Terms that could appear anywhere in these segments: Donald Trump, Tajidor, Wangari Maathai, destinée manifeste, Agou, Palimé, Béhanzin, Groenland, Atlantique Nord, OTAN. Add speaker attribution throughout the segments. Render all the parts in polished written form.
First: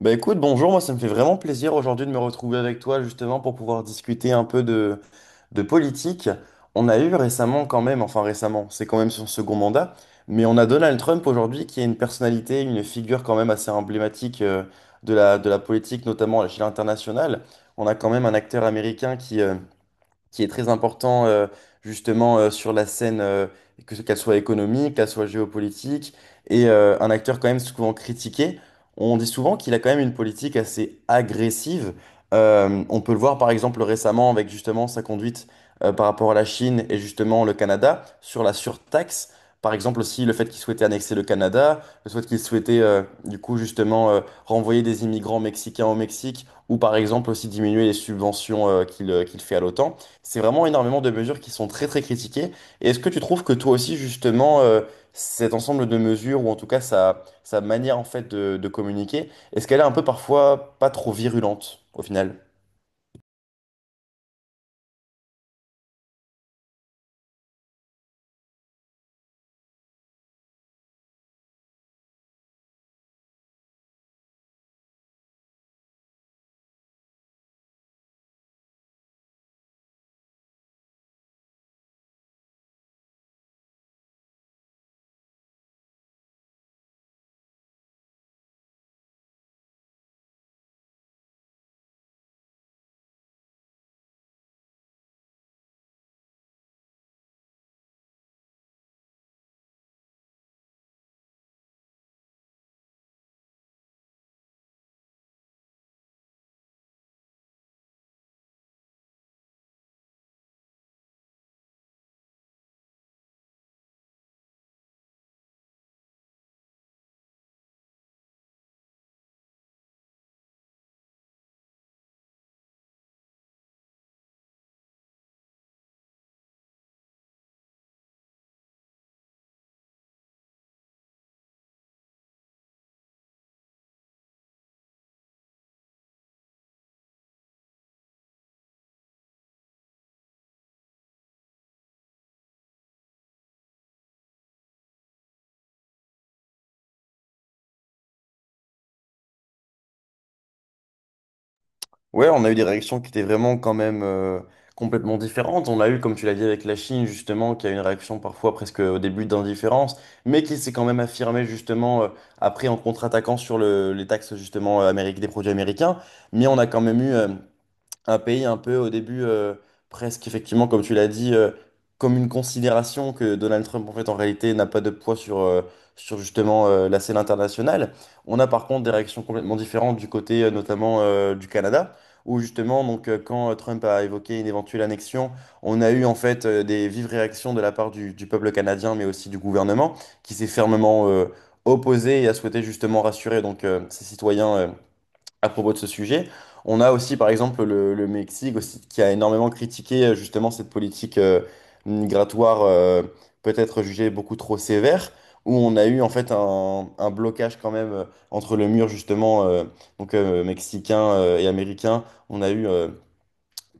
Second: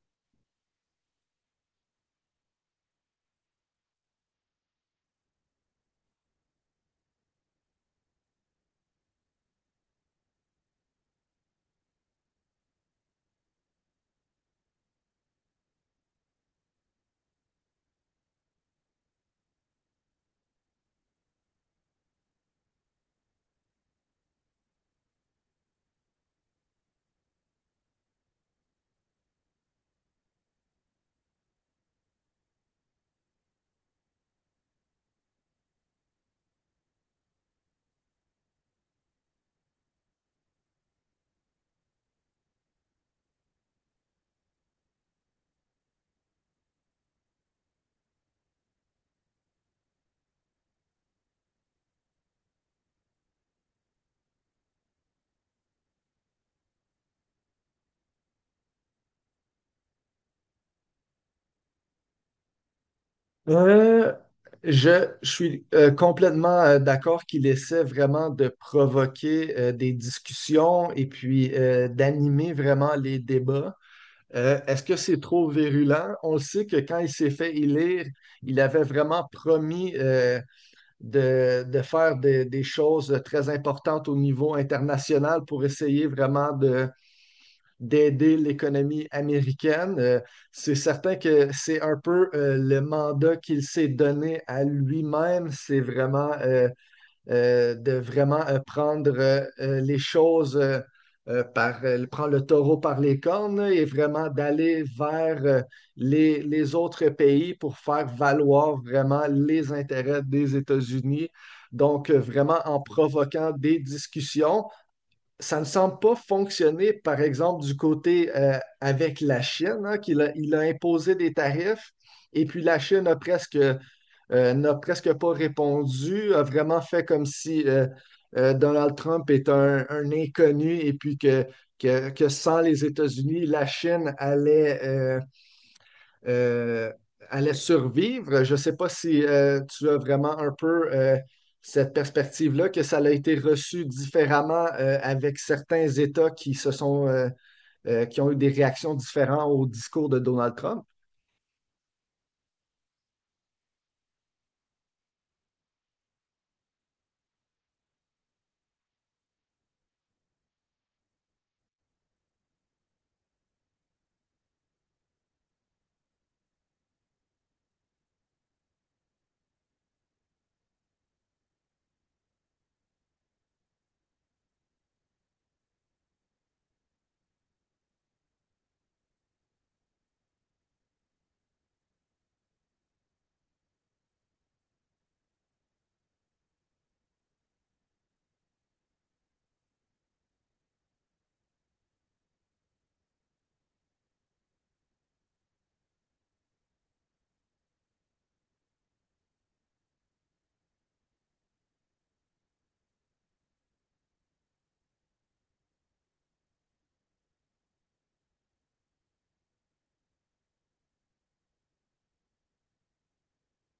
Speaker 1: Bah écoute, bonjour, moi ça me fait vraiment plaisir aujourd'hui de me retrouver avec toi justement pour pouvoir discuter un peu de politique. On a eu récemment quand même, enfin récemment, c'est quand même son second mandat, mais on a Donald Trump aujourd'hui qui est une personnalité, une figure quand même assez emblématique de la politique, notamment à l'échelle internationale. On a quand même un acteur américain qui qui est très important justement sur la scène, qu'elle soit économique, qu'elle soit géopolitique, un acteur quand même souvent critiqué. On dit souvent qu'il a quand même une politique assez agressive. On peut le voir par exemple récemment avec justement sa conduite par rapport à la Chine et justement le Canada sur la surtaxe. Par exemple aussi le fait qu'il souhaitait annexer le Canada, le fait qu'il souhaitait du coup justement renvoyer des immigrants mexicains au Mexique ou par exemple aussi diminuer les subventions qu'il fait à l'OTAN. C'est vraiment énormément de mesures qui sont très très critiquées. Et est-ce que tu trouves que toi aussi justement cet ensemble de mesures ou en tout cas sa manière en fait de communiquer, est-ce qu'elle est un peu parfois pas trop virulente au final?
Speaker 2: Euh, je suis complètement d'accord qu'il essaie vraiment de provoquer des discussions et puis d'animer vraiment les débats. Est-ce que c'est trop virulent? On le sait que quand il s'est fait élire, il avait vraiment promis de faire des choses très importantes au niveau international pour essayer vraiment de d'aider l'économie américaine. C'est certain que c'est un peu le mandat qu'il s'est donné à lui-même, c'est vraiment de vraiment prendre les choses prendre le taureau par les cornes là, et vraiment d'aller vers les autres pays pour faire valoir vraiment les intérêts des États-Unis. Donc, vraiment en provoquant des discussions ça ne semble pas fonctionner, par exemple, du côté avec la Chine, hein, il a imposé des tarifs. Et puis la Chine n'a presque pas répondu, a vraiment fait comme si Donald Trump est un inconnu et puis que sans les États-Unis, la Chine euh, allait survivre. Je ne sais pas si tu as vraiment un peu cette perspective-là, que ça a été reçu différemment avec certains États qui se sont qui ont eu des réactions différentes au discours de Donald Trump.
Speaker 1: Ouais, on a eu des réactions qui étaient vraiment quand même complètement différentes. On l'a eu, comme tu l'as dit, avec la Chine, justement, qui a une réaction parfois presque au début d'indifférence, mais qui s'est quand même affirmée, justement, après en contre-attaquant sur les taxes, justement, des produits américains. Mais on a quand même eu un pays un peu au début, presque effectivement, comme tu l'as dit, comme une considération que Donald Trump, en fait, en réalité, n'a pas de poids sur sur justement la scène internationale. On a par contre des réactions complètement différentes du côté notamment du Canada, où justement, donc, quand Trump a évoqué une éventuelle annexion, on a eu en fait des vives réactions de la part du peuple canadien, mais aussi du gouvernement, qui s'est fermement opposé et a souhaité justement rassurer donc, ses citoyens, à propos de ce sujet. On a aussi, par exemple, le Mexique aussi, qui a énormément critiqué justement cette politique migratoire peut-être jugée beaucoup trop sévère, où on a eu en fait un blocage quand même entre le mur justement mexicain et américain. On a eu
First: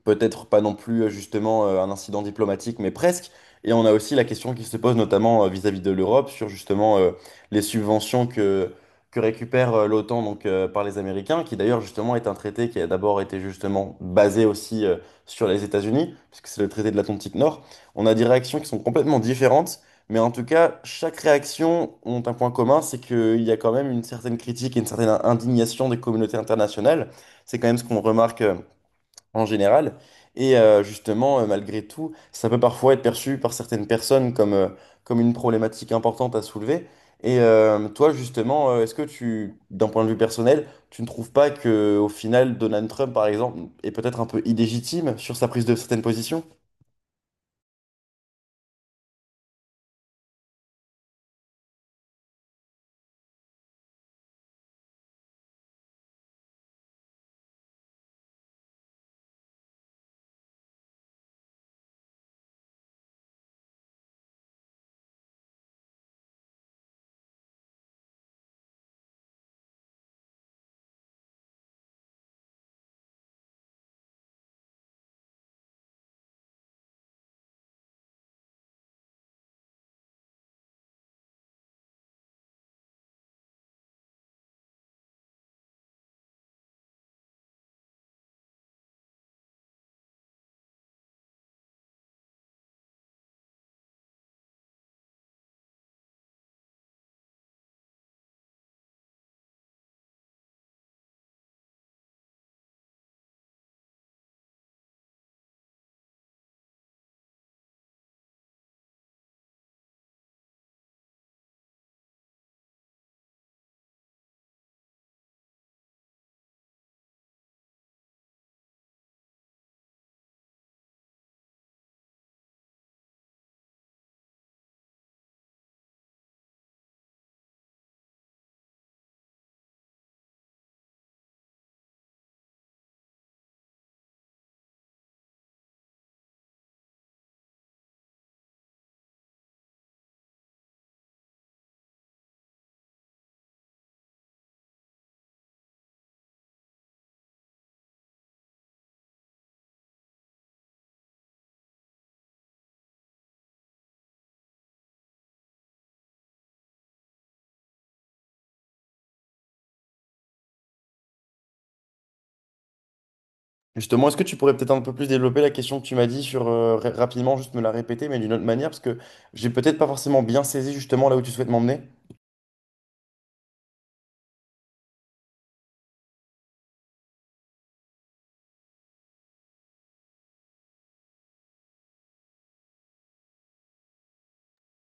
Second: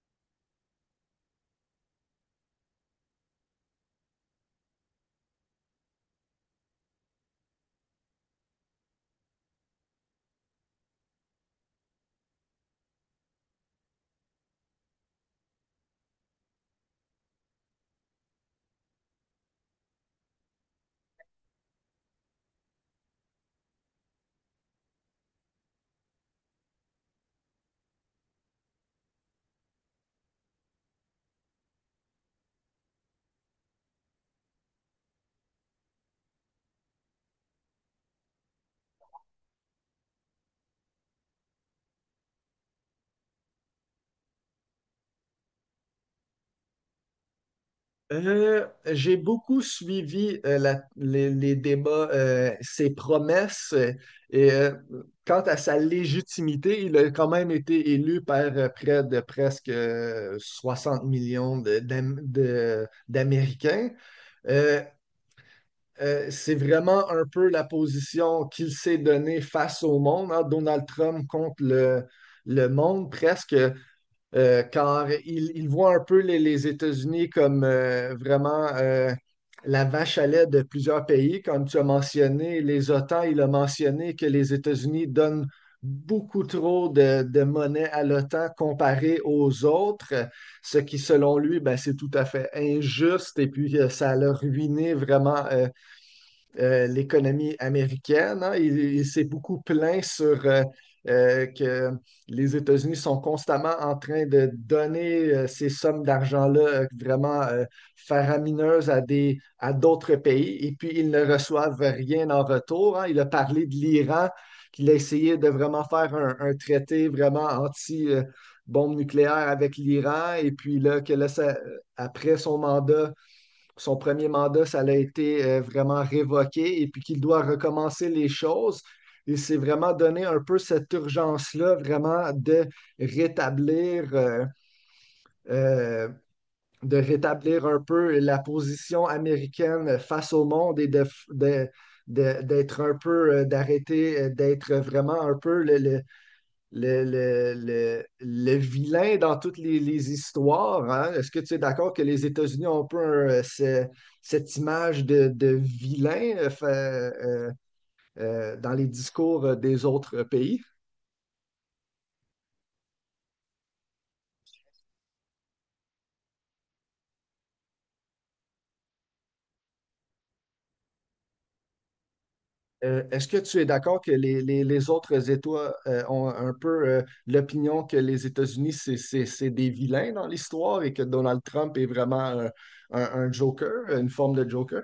Speaker 1: peut-être pas non plus justement un incident diplomatique, mais presque. Et on a aussi la question qui se pose notamment vis-à-vis de l'Europe sur justement les subventions que récupère l'OTAN par les Américains, qui d'ailleurs justement est un traité qui a d'abord été justement basé aussi sur les États-Unis, puisque c'est le traité de l'Atlantique Nord. On a des réactions qui sont complètement différentes. Mais en tout cas, chaque réaction ont un point commun, c'est qu'il y a quand même une certaine critique et une certaine indignation des communautés internationales. C'est quand même ce qu'on remarque en général. Malgré tout, ça peut parfois être perçu par certaines personnes comme une problématique importante à soulever. Toi, justement, est-ce que tu, d'un point de vue personnel, tu ne trouves pas que, au final, Donald Trump, par exemple, est peut-être un peu illégitime sur sa prise de certaines positions?
Speaker 2: J'ai beaucoup suivi les débats, ses promesses et euh, quant à sa légitimité, il a quand même été élu par près de presque 60 millions d'Américains. Euh, c'est vraiment un peu la position qu'il s'est donnée face au monde, hein, Donald Trump contre le monde presque car il voit un peu les États-Unis comme vraiment la vache à lait de plusieurs pays. Comme tu as mentionné, les OTAN, il a mentionné que les États-Unis donnent beaucoup trop de monnaie à l'OTAN comparé aux autres, ce qui, selon lui, ben, c'est tout à fait injuste et puis ça a ruiné vraiment. L'économie américaine, hein. Il s'est beaucoup plaint sur que les États-Unis sont constamment en train de donner ces sommes d'argent-là vraiment faramineuses à à d'autres pays et puis ils ne reçoivent rien en retour, hein. Il a parlé de l'Iran, qu'il a essayé de vraiment faire un traité vraiment anti bombe nucléaire avec l'Iran et puis là, après son premier mandat, ça l'a été vraiment révoqué et puis qu'il doit recommencer les choses. Il s'est vraiment donné un peu cette urgence-là, vraiment de rétablir, euh, euh, de rétablir un peu la position américaine face au monde et de- d'être un peu, d'arrêter, d'être vraiment un peu le vilain dans toutes les histoires, hein. Est-ce que tu es d'accord que les États-Unis ont un peu cette image de vilain dans les discours des autres pays?
Speaker 1: Justement, est-ce que tu pourrais peut-être un peu plus développer la question que tu m'as dit rapidement, juste me la répéter, mais d'une autre manière, parce que j'ai peut-être pas forcément bien saisi justement là où tu souhaites m'emmener.
Speaker 2: Est-ce que tu es d'accord que les autres États ont un peu l'opinion que les États-Unis, c'est des vilains dans l'histoire et que Donald Trump est vraiment un joker, une forme de joker?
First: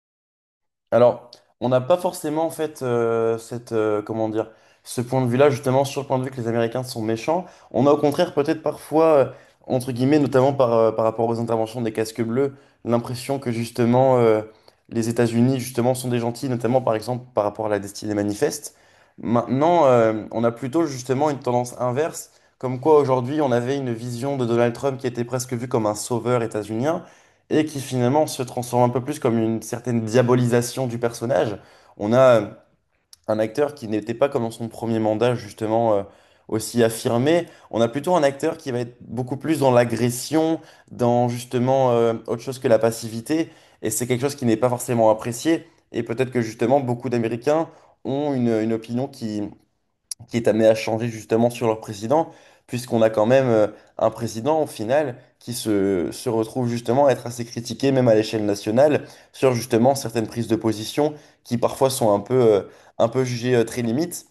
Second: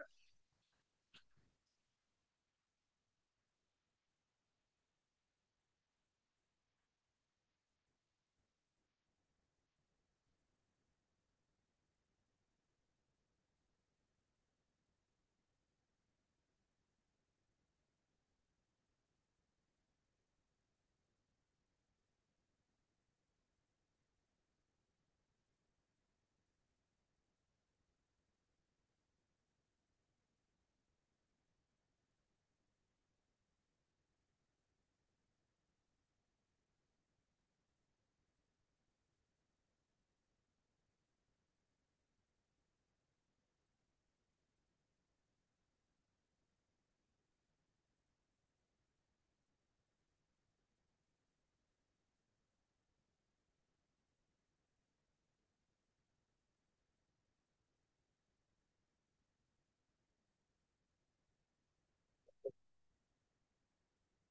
Speaker 1: Alors, on n'a pas forcément en fait cette comment dire ce point de vue-là justement sur le point de vue que les Américains sont méchants. On a au contraire peut-être parfois entre guillemets notamment par rapport aux interventions des casques bleus l'impression que justement les États-Unis justement sont des gentils notamment par exemple par rapport à la destinée manifeste. Maintenant, on a plutôt justement une tendance inverse comme quoi aujourd'hui on avait une vision de Donald Trump qui était presque vu comme un sauveur états-unien et qui finalement se transforme un peu plus comme une certaine diabolisation du personnage. On a un acteur qui n'était pas comme dans son premier mandat justement aussi affirmé. On a plutôt un acteur qui va être beaucoup plus dans l'agression, dans justement autre chose que la passivité. Et c'est quelque chose qui n'est pas forcément apprécié. Et peut-être que justement beaucoup d'Américains ont une opinion qui est amené à changer justement sur leur président, puisqu'on a quand même un président au final qui se retrouve justement à être assez critiqué, même à l'échelle nationale, sur justement certaines prises de position qui parfois sont un peu, un peu jugées très limites.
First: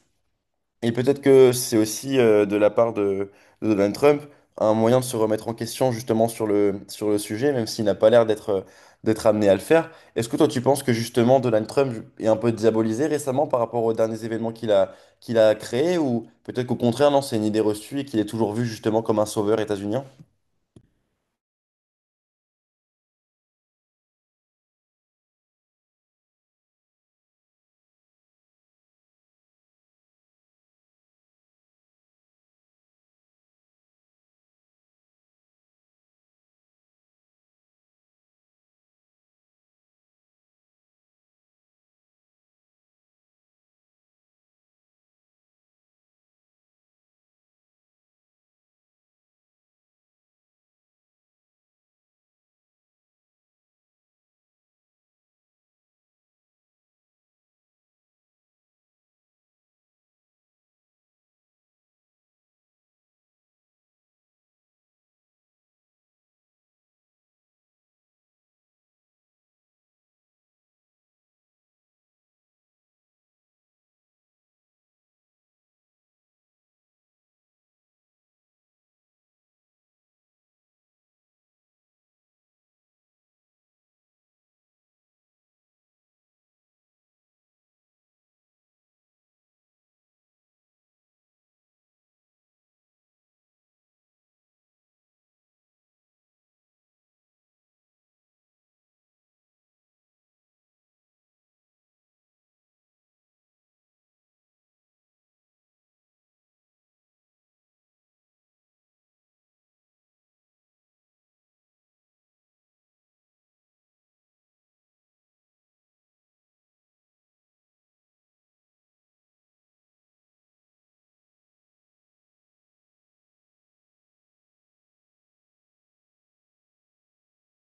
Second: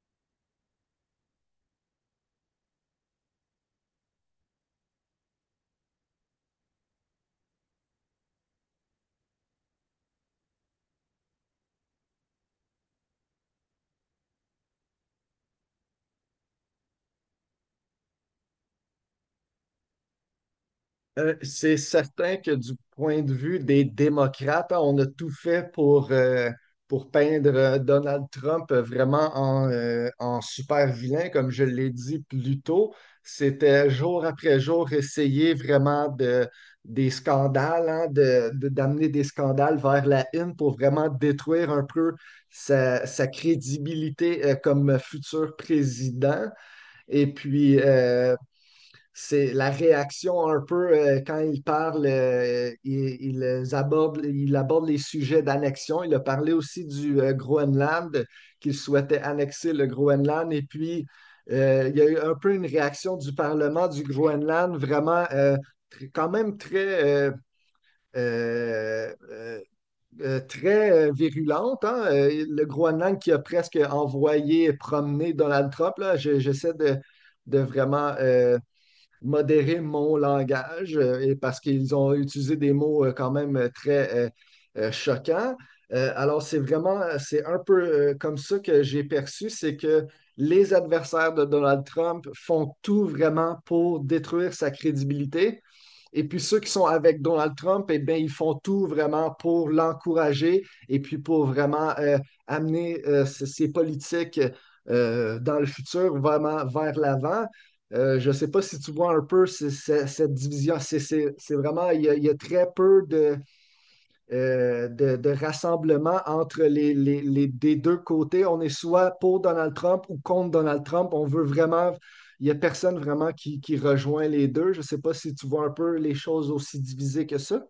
Speaker 1: Et peut-être que c'est aussi de la part de Donald Trump un moyen de se remettre en question justement sur sur le sujet, même s'il n'a pas l'air d'être amené à le faire. Est-ce que toi tu penses que justement Donald Trump est un peu diabolisé récemment par rapport aux derniers événements qu'il a créés, ou peut-être qu'au contraire, non, c'est une idée reçue et qu'il est toujours vu justement comme un sauveur états-unien?
Speaker 2: C'est certain que du point de vue des démocrates, hein, on a tout fait pour peindre Donald Trump vraiment en super vilain, comme je l'ai dit plus tôt. C'était jour après jour essayer vraiment des scandales, hein, d'amener des scandales vers la une pour vraiment détruire un peu sa crédibilité comme futur président. Et puis, c'est la réaction un peu quand il parle, il aborde les sujets d'annexion. Il a parlé aussi du Groenland, qu'il souhaitait annexer le Groenland. Et puis, il y a eu un peu une réaction du Parlement du Groenland, vraiment quand même euh, euh, très virulente, hein. Le Groenland qui a presque envoyé promener Donald Trump, là. J'essaie de vraiment... modérer mon langage et parce qu'ils ont utilisé des mots quand même très choquants. Alors, c'est vraiment, c'est un peu comme ça que j'ai perçu, c'est que les adversaires de Donald Trump font tout vraiment pour détruire sa crédibilité et puis ceux qui sont avec Donald Trump, eh bien, ils font tout vraiment pour l'encourager et puis pour vraiment amener ces politiques dans le futur vraiment vers l'avant. Je ne sais pas si tu vois un peu cette division. C'est vraiment, il y a très peu de rassemblement entre les des deux côtés. On est soit pour Donald Trump ou contre Donald Trump. Il n'y a personne vraiment qui rejoint les deux. Je ne sais pas si tu vois un peu les choses aussi divisées que ça.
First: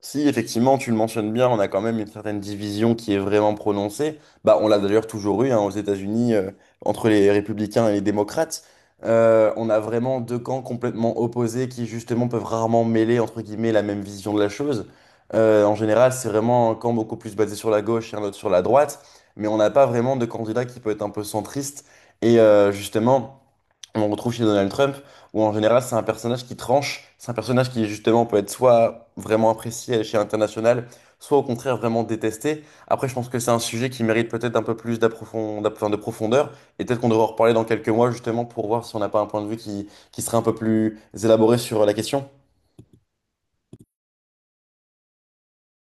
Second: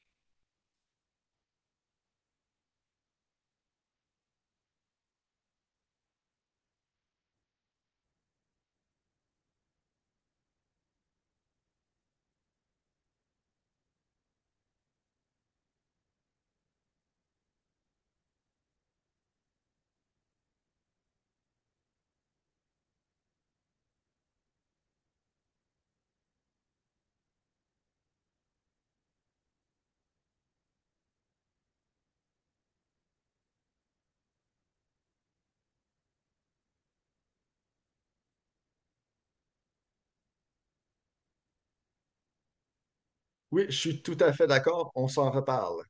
Speaker 1: Si effectivement tu le mentionnes bien, on a quand même une certaine division qui est vraiment prononcée. Bah, on l'a d'ailleurs toujours eu hein, aux États-Unis entre les républicains et les démocrates. On a vraiment deux camps complètement opposés qui justement peuvent rarement mêler entre guillemets la même vision de la chose. En général, c'est vraiment un camp beaucoup plus basé sur la gauche et un autre sur la droite, mais on n'a pas vraiment de candidat qui peut être un peu centriste. Justement on retrouve chez Donald Trump, où en général c'est un personnage qui tranche, c'est un personnage qui justement peut être soit vraiment apprécié à l'échelle internationale, soit au contraire vraiment détesté. Après, je pense que c'est un sujet qui mérite peut-être un peu plus enfin, de profondeur, et peut-être qu'on devrait en reparler dans quelques mois justement pour voir si on n'a pas un point de vue qui serait un peu plus élaboré sur la question.
Speaker 2: Oui, je suis tout à fait d'accord. On s'en reparle.